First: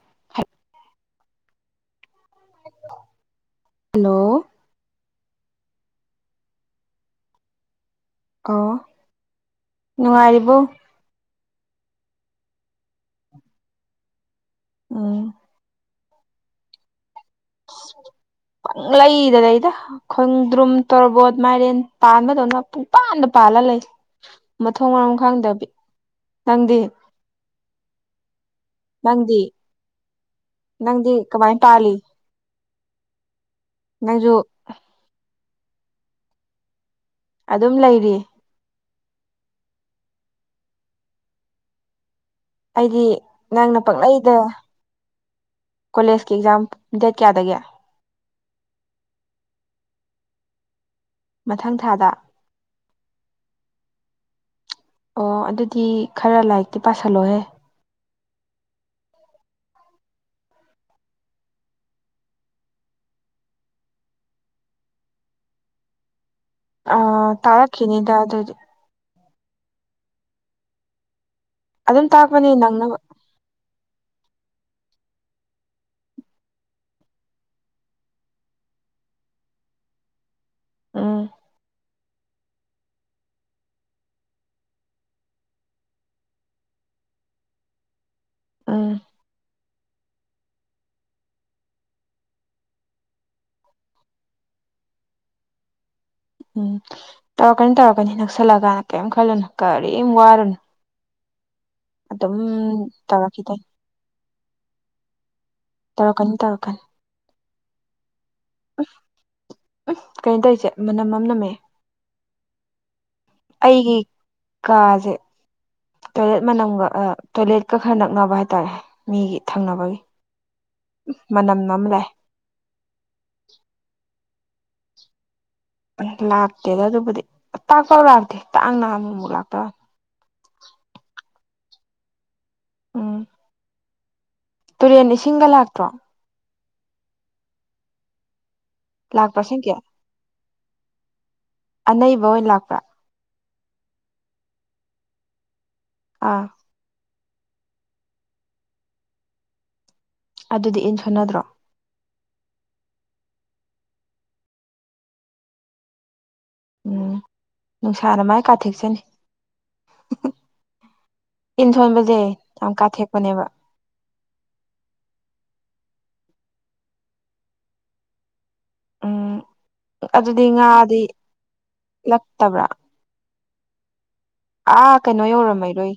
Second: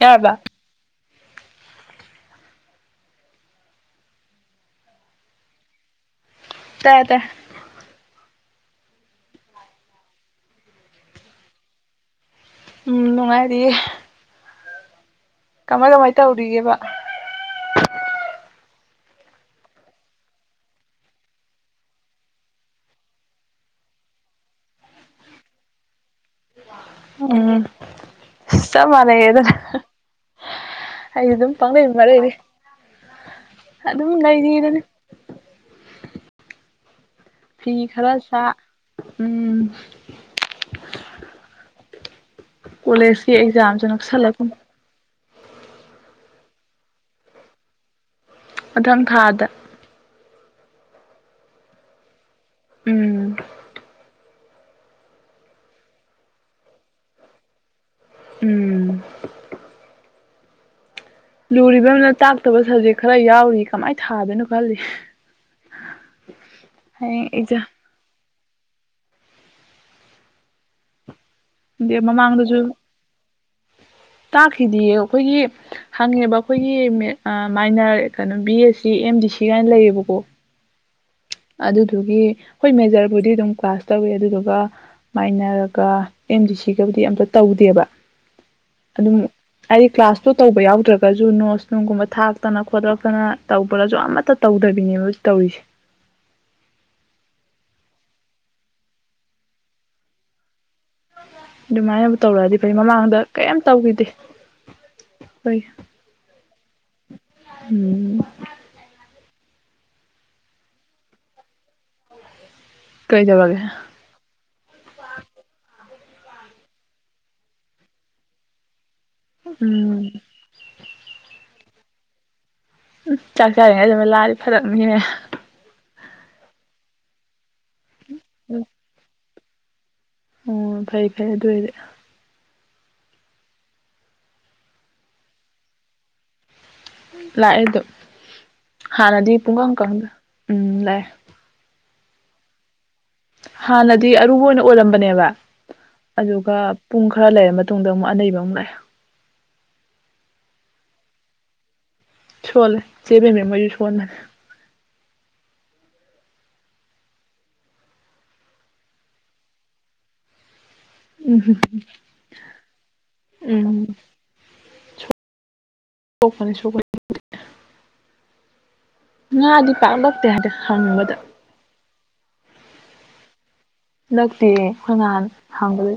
ꯌꯥꯔꯕ ꯍꯜꯂꯣ ꯇꯥꯗ ꯑꯣ ꯅꯨꯡꯉꯥꯏꯔꯤꯕꯣ ꯅꯨꯡꯉꯥꯏꯔꯤꯌꯦ ꯑꯥ ꯀꯃꯥꯏ ꯀꯃꯥꯏ ꯇꯧꯔꯤꯒꯦꯕ ꯂ ꯏꯗꯗ ꯑꯩꯗ ꯈꯣꯡꯗ꯭ꯔꯨꯝ ꯇꯣꯔꯕꯣꯠ ꯃꯥꯏꯔꯦꯟ ꯄꯥꯟꯕꯗꯧꯅ ꯄꯨꯡꯄꯥꯟꯗ ꯄꯥꯜꯂ ꯂꯩ ꯃꯊꯣꯡ ꯃꯔꯝ ꯈꯪꯗꯕꯤ ꯅꯪꯗꯤ ꯎꯝ ꯆ ꯅꯪꯗꯤ ꯃꯥꯅꯦꯒꯗ꯭ꯔꯦ ꯅꯪꯗꯤ ꯑꯩ ꯑꯗꯨꯝ ꯀꯃꯥꯏꯅ ꯄꯪ ꯏ ꯄꯥꯜꯂꯤ ꯃꯔꯦꯗꯤ ꯑꯗꯨꯝ ꯅꯪꯁꯨ ꯂꯩꯔꯤꯗꯅ ꯐꯤ ꯑꯗꯨꯝ ꯂꯩꯔꯤ ꯈꯔ ꯁꯥ ꯎꯝ ꯑꯩꯗꯤ ꯀꯣꯂꯦꯖꯀꯤ ꯅꯪꯅ ꯑꯦꯛꯖꯥꯝꯁꯨ ꯄꯛꯅꯛꯏꯗ ꯅꯛꯁꯜꯂꯛꯀꯨꯝ ꯀꯣꯂꯦꯖꯀꯤ ꯑꯦꯛꯖꯥꯝ ꯗꯦꯠ ꯀꯌꯥꯗꯒꯤꯦ ꯃꯊꯪ ꯊꯥꯗ ꯃꯊꯪ ꯊꯥꯗ ꯎꯝ ꯑꯣ ꯑꯗꯨꯗꯤ ꯈꯔ ꯂꯥꯏꯔꯤꯛꯇꯤ ꯄꯥꯁꯜꯂꯣꯍꯦ ꯎꯝ ꯂꯨꯔꯤꯕ ꯑꯃꯅ ꯇꯥꯛꯇꯕ ꯁꯕꯖꯦꯛ ꯈꯔ ꯌꯥꯎꯔꯤ ꯀꯃꯥꯏꯅ ꯊꯥꯗꯣꯏꯅꯣ ꯈꯜꯂꯤ [inaudible] ꯑ ꯑꯦꯛꯖꯥꯝ ꯇꯥꯔ ꯀꯅꯤꯗ ꯑꯗꯨꯗꯤ ꯑ ꯑꯗꯨꯝ ꯇꯥꯛꯄꯅꯤ ꯃꯃꯥꯡꯗꯁꯨ ꯅꯪꯅꯕ ꯇꯥꯛꯈꯤꯗꯤꯌꯦ ꯑꯩꯈꯣꯏꯒꯤ ꯍꯪꯉꯦꯕ ꯑꯩꯈꯣꯏꯒꯤ ꯃꯥꯏꯅ ꯀꯩꯅꯣ ꯕꯤ ꯑꯦ ꯁꯤ ꯑꯦꯝ ꯗꯤ ꯁꯤ ꯀꯥꯏꯅ ꯂꯩꯌꯦꯕꯀꯣ ꯎꯝ ꯑꯗꯨꯗꯨꯒꯤ ꯍꯣꯏ ꯃꯦꯖꯔꯕꯨꯗꯤ ꯑꯗꯨꯝ ꯀ꯭ꯂꯥꯁ ꯇꯧꯋꯤ ꯑꯗꯨꯗꯨꯒ ꯃꯥꯏꯅꯔꯒ ꯑꯦꯝ ꯗꯤ ꯁꯤꯒꯕꯨꯗꯤ ꯑꯝꯇ ꯇꯧꯗꯦꯕ ꯎꯝ ꯑꯗꯨꯝ ꯑꯩ ꯀ꯭ꯂꯥꯁ ꯁꯨ ꯇꯧꯕ ꯌꯥꯎꯗ꯭ꯔꯒꯁꯨ ꯅꯣꯁ ꯅꯨꯡꯒꯨꯝꯕ ꯊꯥꯛꯇꯅ ꯈꯣꯠꯇꯛꯇꯅ ꯇꯧꯕꯔꯁꯨ ꯑꯃꯠꯇ ꯇꯧꯗꯕꯤꯅꯦꯕ ꯇꯧꯔꯤꯁꯦ ꯎꯝ ꯇꯧꯔꯛꯀꯅꯤ ꯇꯧꯔꯛꯀꯅꯤ ꯅꯛꯁꯜꯂꯛꯀꯥꯟꯗ ꯀꯔꯤꯝ ꯈꯜꯂꯨꯅꯨ ꯀꯔꯤꯝ ꯋꯥꯔꯨꯅꯨ ꯑꯗꯨꯃꯥꯏꯅꯕꯨ ꯑꯗꯨꯝ ꯇꯧꯔꯛꯑꯗꯤ ꯐꯩ ꯃꯃꯥꯡꯗ ꯀꯩꯝ ꯇꯧꯔꯛꯈꯤꯗꯣꯏꯅꯤ ꯇꯧꯈꯤꯗꯦ ꯑꯩꯈꯣꯏꯒꯤ ꯇꯧꯔꯛꯀꯅꯤ ꯇꯧꯔꯛꯀꯅꯤ ꯎꯝ ꯎꯝ ꯎꯝ ꯀꯩꯅꯣ ꯇꯧꯔꯤꯁꯦ ꯃꯅꯝ ꯑꯃꯝ ꯅꯝꯃꯦ ꯀꯩꯗꯕꯒꯦ ꯑꯩꯒꯤ ꯀꯥꯁꯦ ꯇꯣꯏꯂꯦꯠ ꯃꯅꯝꯒ ꯇꯣꯏꯂꯦꯠꯀ ꯈꯔ ꯅꯛꯅꯕ ꯍꯥꯏꯇꯥꯔꯦ ꯃꯤꯒꯤ ꯊꯪꯅꯕꯒꯤ ꯎꯝ ꯃꯅꯝ ꯑꯃ ꯂꯥꯛꯑꯦ ꯎ ꯆꯥꯛ ꯆꯥꯔꯤꯉꯩ ꯑꯗꯨꯃ ꯂꯥꯛꯑꯗꯤ ꯐꯔꯛꯅꯤꯍ ꯂꯥꯛꯇꯦꯗ ꯑꯗꯨꯕꯨꯗꯤ ꯇꯥꯛꯄꯧ ꯂꯥꯛꯑꯇꯦ ꯇꯥꯡꯅ ꯑꯃꯨꯃꯨꯛ ꯂꯥꯛꯇꯧꯔ ꯑꯣ ꯐꯩ ꯐꯩꯦ ꯑꯗꯨ ꯑꯣꯏꯗꯤ ꯎꯝ ꯇꯨꯔꯦꯟ ꯏꯁꯤꯡꯒ ꯂꯥꯛꯇ꯭ꯔꯣ ꯂꯥꯛꯑꯦꯗꯣ ꯍꯥꯟꯅꯗꯤ ꯂꯥꯛꯄ꯭ꯔꯥ ꯄꯨꯡ ꯁꯤꯡꯒꯤ ꯀꯨꯛꯀꯗ ꯎꯝ ꯂꯥꯛꯑꯦ ꯑꯅꯩꯕ ꯑꯣꯏꯅ ꯂꯥꯛꯄ꯭ꯔꯥ ꯍꯥꯟꯅꯗꯤ ꯑꯔꯨꯕ ꯑꯣꯏꯅ ꯑꯣꯏꯔꯝꯕꯅꯦꯕ ꯑꯥ ꯑꯗꯨꯒ ꯄꯨꯡ ꯈꯔ ꯂꯩꯔꯕ ꯃꯇꯨꯡꯗ ꯑꯃꯨꯛ ꯑꯅꯕ ꯑꯃꯨꯛ ꯂꯥꯛꯑꯦ ꯑꯗꯨꯗꯤ ꯏꯟ ꯁꯣꯟꯅꯗ꯭ꯔꯣ ꯁꯣꯂꯦ ꯆꯦꯕ ꯃꯦꯝ ꯃ ꯌꯁꯣꯟ ꯎꯝ ꯅꯨꯡꯁꯥꯅ ꯃꯥꯏ ꯀꯥꯊꯦꯛꯆꯅꯤ ꯎꯝ ꯇꯟꯊꯣꯟꯕꯁꯦ ꯌꯥꯝ ꯀꯥꯊꯦꯛꯄꯅꯦꯕ ꯎꯝ ꯁꯣꯛꯄꯅꯤ ꯁꯣꯛꯄꯅꯤ ꯎꯝ ꯉꯥꯗꯤ ꯄꯥꯛꯂꯛꯇꯦ ꯑꯗꯨꯗꯤ ꯍꯥꯏꯗꯤ ꯉꯥꯗꯤ ꯍꯪꯨꯕꯗ ꯂꯛꯇꯕ꯭ꯔꯥ ꯂꯛꯇꯦ ꯑꯥ ꯈꯣꯏ ꯅꯥꯟ ꯀꯩꯅꯣ ꯍꯥꯡꯕ ꯌꯧꯔꯝꯃꯩꯔꯣꯏ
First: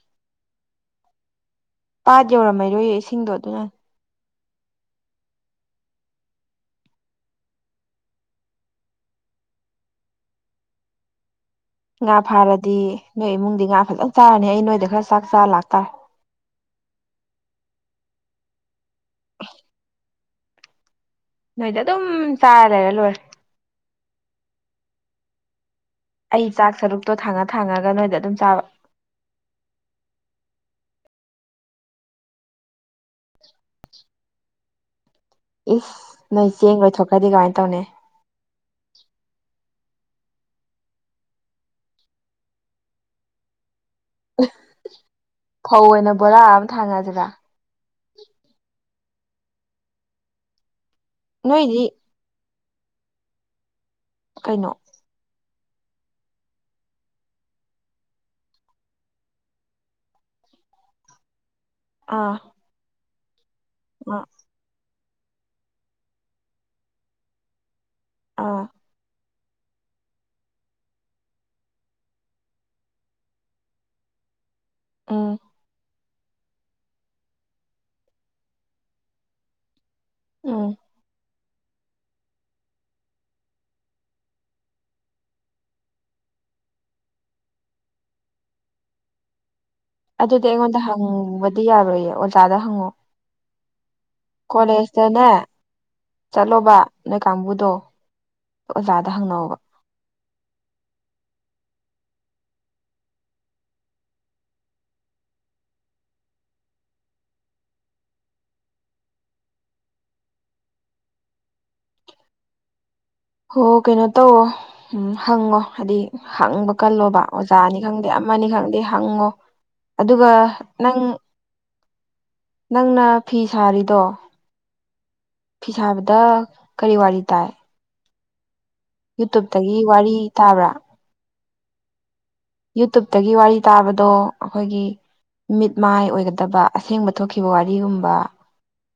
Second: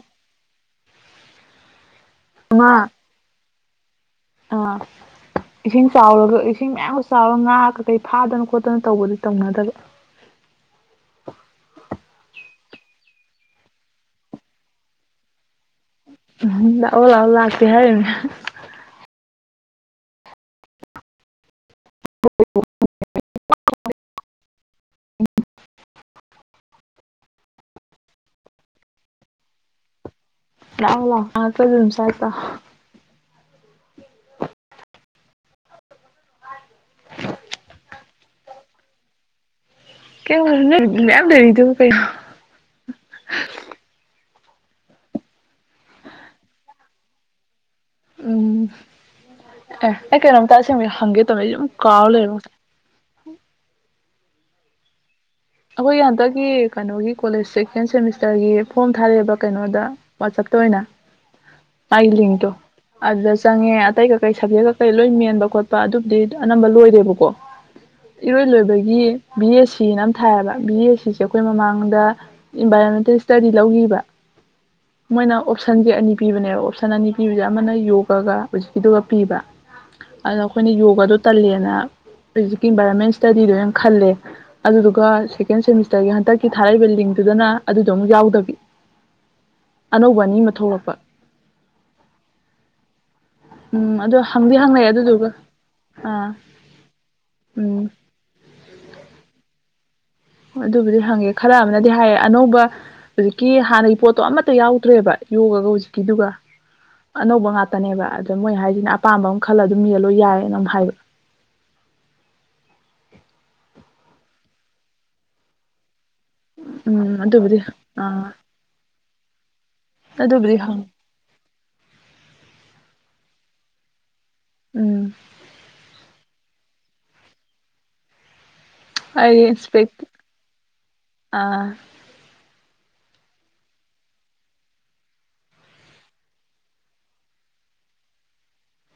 ꯄꯥꯠ ꯉꯥ ꯌꯧꯔꯝꯃꯔꯣꯏꯌꯦ ꯏꯁꯤꯡꯗꯣ ꯑꯗꯨꯅ ꯑꯥ꯫ ꯏꯁꯤꯡ ꯆꯥꯎꯔꯒ ꯏꯁꯤꯡ ꯃꯌꯥꯝꯒ ꯆꯥꯎꯔꯒ ꯉꯥ ꯀ ꯀꯩ ꯐꯥꯗꯅ ꯈꯣꯠꯇꯅ ꯇꯧꯕꯗꯤ ꯇꯧꯅꯗꯕ꯫ ꯉꯥ ꯐꯥꯔꯗꯤ ꯅꯣꯏ ꯏꯃꯨꯡꯗꯤ ꯉꯥ ꯐꯖꯅ ꯆꯥꯔꯅꯤ ꯑꯩ ꯅꯣꯏꯗ ꯈꯔ ꯆꯥꯛ ꯆꯥꯔ ꯂꯥꯛꯇꯥꯔꯦ꯫ ꯎ ꯂꯥꯛꯑꯥ ꯂꯥꯛꯑꫭ ꯂꯥꯛꯇꯦ꯫ [inaudible] ꯅꯣꯏꯗ ꯑꯗꯨꯝ ꯆꯥꯔ ꯂꯩꯔ ꯂꯣꯏꯔꯦ꯫ [inaudible] ꯑꯩ ꯆꯥꯛ ꯁꯔꯨꯛꯇꯣ ꯊꯥꯡꯉ ꯊꯥꯡꯉꯒ ꯅꯣꯏꯗ ꯑꯗꯨꯝ ꯆꯥꯕ꯫ ꯂꯥꯛ ꯂꯥꯛꯑꯣ꯫ [inaudible] ꯏꯁ ꯅꯣꯏ ꯆꯦꯡ ꯂꯣꯏꯊꯣꯛꯈ꯭ꯔꯗꯤ ꯀꯃꯥꯏꯅ ꯇꯧꯅꯤ꯫ ꯀꯩꯝ ꯈꯜꯂꯨꯅꯨ ꯃꯌꯥꯝ ꯂꯩꯔꯤꯗꯨ ꯀꯩꯅꫭ꯫ ꯐꯧ ꯑꯣꯏꯅ ꯕꯣꯔꯥ ꯑꯃ ꯊꯥꯡꯉꯑꯁꯤꯔꯥ꯫ ꯎꯝ ꯑꯦ ꯑꯩ ꯀꯩꯅꯣꯝꯇꯥ ꯑꯁꯦꯡꯕꯩ ꯍꯪꯒꯦ ꯇꯧꯔꯥꯁꯦ ꯑꯗꯨꯨꯝ ꯅꯣꯏꯗꯤ ꯀꯥꯎ ꯂꯩꯔ꯫ ꯀꯩꯅꯣ꯫ ꯑꯩꯈꯣꯏꯒꯤ ꯍꯟꯗꯛꯀꯤ ꯀꯩꯅꯣꯒꯤ ꯀꯣꯂꯦꯖ ꯁꯦꯀꯦꯟ ꯁꯦꯃꯤꯁꯇꯔꯒꯤ ꯐꯣꯔꯝ ꯊꯥꯔꯛꯑꯦꯕ ꯀꯩꯅꯣꯗ꯫ ꯋꯥꯆꯞꯇ ꯑꯣꯏꯅ ꯃꯥꯒꯤ ꯑꯥ ꯂꯤꯡꯇꯣ ꯑꯗꯨꯗ ꯆꯪꯉꯦ ꯑꯇꯩ ꯑꯥ ꯀꯀꯩ ꯁꯞꯖꯦꯛ ꯀꯩ ꯂꯣꯏ ꯃꯦꯟꯕ ꯈꯣꯠꯄ ꯑꯗꯨꯕꯨꯗꯤ ꯑꯅꯝꯕ ꯂꯣꯏꯔꯦꯕꯀꯣ ꯏꯔꯣꯏ ꯑꯥ ꯂꯣꯏꯕꯒꯤ ꯕꯤ ꯑꯦꯁ ꯁꯤ ꯅ ꯊꯥꯑꯦꯕ ꯕꯤ ꯑꯦ ꯁꯤꯁꯦ ꯑꯩꯈꯣꯏ ꯃꯃꯥꯡꯗ ꯏꯟꯚꯥꯏꯔꯣꯟꯃꯦꯟꯇꯦꯜ ꯏꯁꯇꯗꯤ ꯂꯧꯈꯤꯕ꯫ ꯃꯣꯏꯅ ꯎꯝ ꯑꯣꯞꯁꯟꯁꯦ ꯑꯅꯤ ꯄꯤꯕꯅꯦꯕ ꯑꯣꯞꯁꯟ ꯑꯅꯤ ꯄꯤꯕꯁꯦ ꯑꯃꯅ ꯌꯣꯒꯒ ꯍꯧꯖꯤꯛꯀꯤꯗꯨꯒ ꯄꯤꯕ꯫ ꯑꯗꯨꯅ ꯎꯝ ꯑꯩꯈꯣꯏꯅ ꯌꯣꯒꯥꯗꯣ ꯇꯜꯂꯦꯅ ꯍꯧꯖꯤꯛꯀꯤ ꯏꯟꯚꯥꯏꯔꯣꯟꯃꯦꯟ ꯏꯁꯇꯗꯤꯗꯣ ꯑꯣꯏꯅ ꯈꯜꯂꯦ ꯑꯗꯨꯗꯨ ꯑꯗꯨꯒ ꯁꯦꯀꯦꯟ ꯁꯦꯃꯤꯁꯇꯔꯒꯤ ꯍꯟꯇꯛꯀꯤ ꯊꯥꯔꯛꯏꯕ ꯂꯤꯡꯇꯨꯗꯅ ꯑꯗꯨꯗꯣ ꯑꯃꯨꯛ ꯌꯥꯎꯗꯕꯤ꯫ ꯑꯅꯧꯕ ꯑꯅꯤ ꯑꯃ ꯊꯣꯛꯂꯛꯄ꯫ ꯗꯤ ꯌꯥꯔꯣꯏꯌꯦ ꯑꯣꯖꯥꯗ ꯍꯪꯉꯣ꯫ ꯎꯝ ꯑꯗꯣ ꯍꯪꯗꯤ ꯍꯪꯅꯩ ꯑꯗꯨꯗꯨꯒ ꯀꯣꯂꯦꯖꯇꯅꯦ ꯑꯥ ꯆꯠꯂꯣꯕ ꯅꯣꯏ ꯀꯥꯡꯕꯨꯗꯣ꯫ ꯎꯝ ꯑꯣꯖꯥꯗ ꯍꯪꯅꯑꫭꯕ꯫ ꯑꯗꯨꯕꯨꯗꯤ ꯍꯪꯉꯦ ꯈꯔ ꯑꯃꯅꯗꯤ ꯍꯥꯏꯌꯦ ꯑꯅꯧꯕ ꯍꯧꯖꯤꯛꯀꯤ ꯍꯥꯟꯅꯒꯤ ꯄꯣꯠꯇꯣ ꯑꯃꯠꯇ ꯌꯥꯎꯗ꯭ꯔꯦꯕ ꯌꯣꯒꯒ ꯍꯧꯖꯤꯛꯀꯤꯗꯨꯒ꯫ ꯑꯅꯧꯕ ꯉꯥꯛꯇꯅꯦꯕ ꯑꯗꫭ ꯃꯣꯏ ꯍꯥꯏꯁꯤꯅꯦ ꯑꯄꯥꯝꯕ ꯑꯃ ꯈꯜꯂ ꯑꯗꯨꯝ ꯃꯦꯜꯂꫭ ꯌꯥꯏꯌꯦꯅꯝ ꯍꯥꯏꯕ꯫ ꯍꯣ ꯀꯩꯅꯣ ꯇꯧꯋꯣ ꯎꯝ ꯍꯪꯉꯣ ꯍꯥꯏꯗꯤ ꯍꯪꯕ ꯀꯜꯂꯣꯕ ꯎꯝ ꯑꯗꯨꯕꯨꯗꯤ ꯑꯣꯖꯥꯅꯤ ꯈꯪꯗꯦ ꯑꯥ ꯑꯃꯅꯤ ꯈꯪꯗꯦ ꯍꯪꯉꯣ꯫ ꯑꯗꯨꯒ ꯑꯗꯨꯕꯨꯗꯤ ꯍꯪ ꯅꯪ ꯅꯪꯅ ꯐꯤ ꯁꯥꯔꯤꯗꯣ ꯎꯝ ꯐꯤ ꯁꯥꯕꯗ ꯀꯔꯤ ꯋꯥꯔꯤ ꯇꯥꯏ꯫ ꯑꯩꯗꯤ ꯌꯨꯇꯨꯞꯇꯒꯤ ꯏꯟꯁꯄꯦ ꯋꯥꯔꯤ ꯇꯥꯕ꯭ꯔꯥ ꯑ ꯌꯨꯇꯨꯞꯇꯒꯤ ꯋꯥꯔꯤ ꯇꯥꯕꯗꯣ ꯑꯈꯣꯏꯒꯤ ꯃꯤꯠ ꯃꯥꯏ ꯑꯣꯏꯒꯗꯕ ꯑꯁꯦꯡꯕ ꯊꯣꯛꯈꯤꯕ ꯋꯥꯔꯤꯒꯨꯝꯕ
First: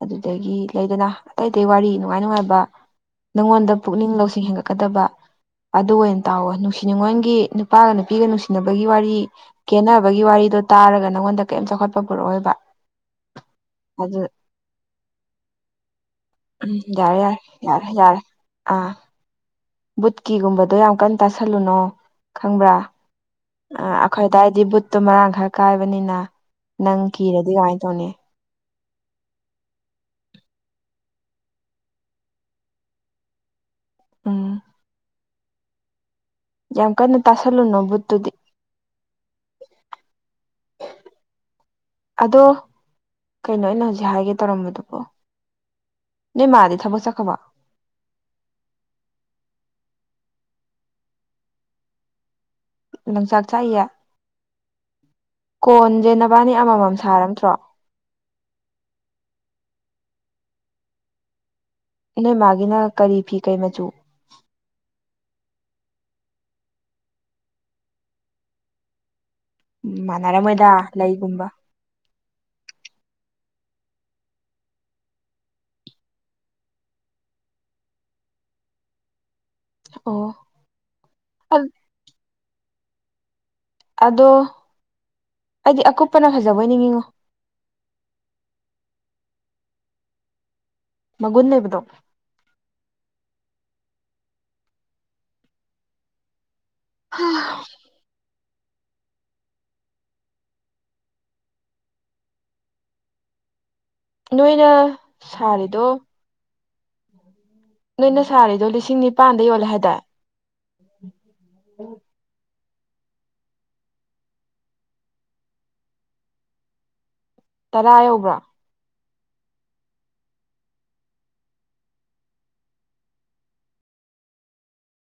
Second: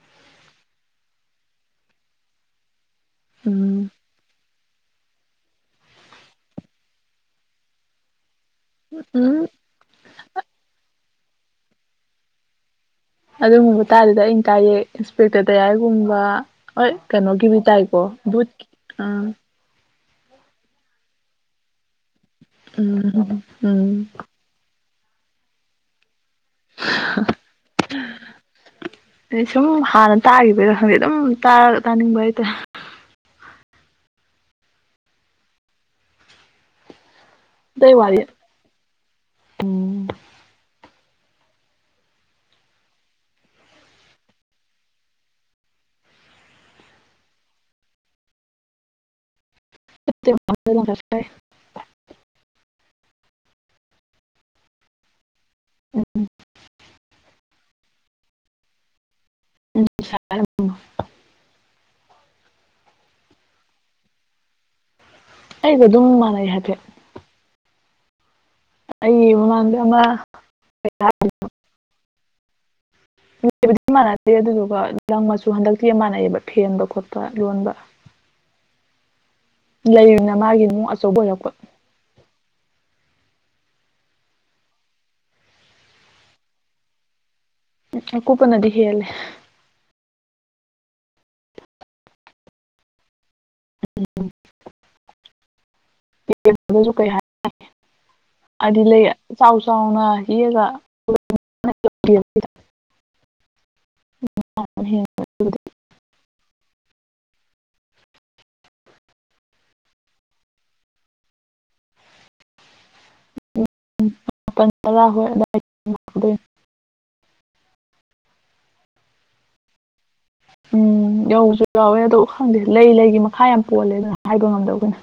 ꯑꯗꯨꯗꯒꯤ ꯂꯩꯗꯅ ꯑꯇꯩ ꯑꯇꯩ ꯋꯥꯔꯤ ꯅꯨꯡꯉꯥꯏ ꯅꯨꯡꯉꯥꯏꯕ꯫ ꯅꯪꯉꯣꯟꯗ ꯎꯝ ꯄꯨꯛꯅꯤꯡ ꯂꯧꯁꯤꯡ ꯍꯦꯟꯒꯠꯀꯗꯕ ꯑꯗꯨ ꯑꯣꯏꯅ ꯇꯥꯎꯋ ꯅꯨꯡꯁꯤ ꯉꯣꯟꯒꯤ ꯅꯨꯄꯥꯒ ꯅꯨꯄꯤꯒ ꯅꯨꯡꯁꯤꯅꯕꯒꯤ ꯋꯥꯔꯤ ꯎꯝ ꯀꯦꯅꯕꯒꯤ ꯋꯥꯔꯤꯗꯣ ꯇꯥꯔꯒ ꯅꯪꯉꯣꯟꯗ ꯀꯔꯤꯝ ꯆꯥꯎꯈꯠꯄ ꯄꯨꯔꯛꯑꯣꯕ꯫ ꯑꯗꯨꯒꯨꯝꯕ ꯇꯥꯔꯗꯤ ꯑ ꯇꯔꯦꯛ ꯏꯟꯁꯄꯦꯛꯇꯔ ꯗꯌꯥꯏꯔꯒꯨꯝꯕ ꯎꯝ ꯍꫭꯏ ꯌꯥꯔꯦ ꯀꯩꯅꯣ ꯌꯥꯔꯦ ꯀ ꯄ ꯌꯥꯔꯦ ꯇꯥꯏꯀꯣ ꯌꯥꯔꯦ ꯕꯨꯠꯀꯤ ꯑꯥ ꯑ ꯕꯨꯠꯀꯤꯒꯨꯝꯕꯗꯣ ꯌꯥꯝ ꯀꯟꯅ ꯇꯥꯁꯜꯂꯨꯅꯣ ꯈꯪꯕ꯭ꯔꯥ ꯎꯝ ꯑ ꯎꯝ ꯑꯈꯣꯏ ꯗꯥꯏꯗꯤ ꯕꯨꯠꯇꯣ ꯃꯔꯥꯡ ꯈꯔ ꯀꯥꯏꯕꯅꯤꯅ ꯅꯪ ꯀꯤꯔꯗꯤ ꯀꯃꯥꯏꯅ ꯇꯧꯅꯤ꯫ ꯑꯩ ꯁꯨꯝ ꯍꯥꯟꯅ ꯇꯥꯈꯤꯕꯩꯔꯥ ꯈꯪꯗꯦ ꯑꯗꯨꯝ ꯇꯥꯔ ꯇꯥꯅꯤꯡꯕ ꯍꯥꯏꯇꯥꯔꯦ꯫ ꯎꯝ꯫ ꯌꯥꯝ ꯀꯟꯅ ꯇꯥꯁꯜꯂꯨꯅꯣ ꯑꯇꯩ ꯋꯥꯗꯤ ꯕꯨꯨꯠꯇꯨꯗꯤ꯫ ꯎꯝ꯫ ꯑꯗꯣ ꯀꯩꯅꯣ ꯑꯩꯅ ꯍꯧꯖꯤꯛ ꯍꯥꯏꯒꯦ ꯇꯧꯔꯝꯏꯗꯨꯕꯣ꯫ ꯅꯣꯏ ꯃꯥꯗꯤ ꯊꯕꯛ ꯆꯠꯈꯕꯣ꯫ [unintelligible] ꯂꯝꯪꯆꯥꯛ ꯆꯥꯛꯏꯌꯦ ꯀꯣꯟꯁꯦ ꯅꯕꯥꯅꯤ ꯑꯃꯃꯝ ꯁꯥꯔꯝꯗ꯭ꯔꯣ [unintelligible] ꯏꯅꯩ ꯃꯥꯒꯤꯅ ꯀꯔꯤ ꯐꯤ ꯀꯩ ꯃꯆꯨ ꯑꯩꯒ ꯑꯗꯨꯝ ꯃꯥꯟꯅꯩ ꯍꯥꯏꯐꯦꯠ ꯑꯩ ꯃꯃꯥꯡꯗ ꯑꯃ ꯎꯝ ꯃꯥꯟꯅꯔꯝꯃꯣꯏꯗ ꯂꯩꯒꯨꯝꯕ ꯂꯩꯕꯗꯤ ꯃꯥꯟꯅꯗꯦ ꯑꯗꯨꯗꯨꯒ ꯂꯪ ꯃꯆꯨ ꯍꯟꯗꯛꯇꯤ ꯃꯥꯟꯅꯩꯑꯕ ꯐꯦꯟꯕ ꯈꯣꯠꯄ ꯂꯣꯟꯕ ꯂꯩꯔꯤꯅ ꯑꯣ ꯃꯥꯒꯤ ꯅꯨꯡ ꯑꯆꯧꯕ ꯑꯣꯏꯔꯛꯄ ꯑꯗꯣ ꯍꯥꯏꯗꯤ ꯑꯀꯨꯞꯄꯅ ꯐꯖꯕ ꯑꯣꯏ ꯅꯤꯡꯉꯉꯣ ꯎ ꯀꯨꯄꯅꯗꯤ ꯍꯦꯜꯂꯦ ꯃꯒꯨꯟ ꯂꯩꯕꯗꯣ ꯎꯝ ꯀꯩ ꯍꯥꯏ ꯑꯗꯨ ꯂꯩ ꯆꯥꯎ ꯆꯥꯎꯅ ꯍꯒ [unintelligible] ꯅꯣꯏꯅ ꯍꯦꯟꯅ ꯁꯥꯔꯤꯗꯣ ꯅꯣꯏꯅ ꯁꯥꯔꯤꯗꯣ ꯂꯤꯁꯤꯡ ꯅꯤꯄꯥꯟꯗ ꯌꯣꯜꯂꯦ ꯍꯥꯏꯗ ꯃꯄꯥꯟ ꯇꯔꯥ ꯍꯣꯏ ꯑꯗꯥꯏ [unintelligible] ꯇꯔꯥ ꯌꯧꯕ꯭ꯔꯥ ꯎꯝ ꯌꯧꯕꯁꯨ ꯌꯥꯎꯋꯦ ꯑ ꯈꯪꯗꯦ ꯂꯩ ꯂꯩꯒꯤ ꯃꯈꯥ ꯌꯥꯝ ꯄꯣꯜꯂꯦ ꯑꯗꯨꯅ ꯍꯥꯏꯕ ꯉꯝꯗꯕ ꯑꯩꯈꯣꯏꯅ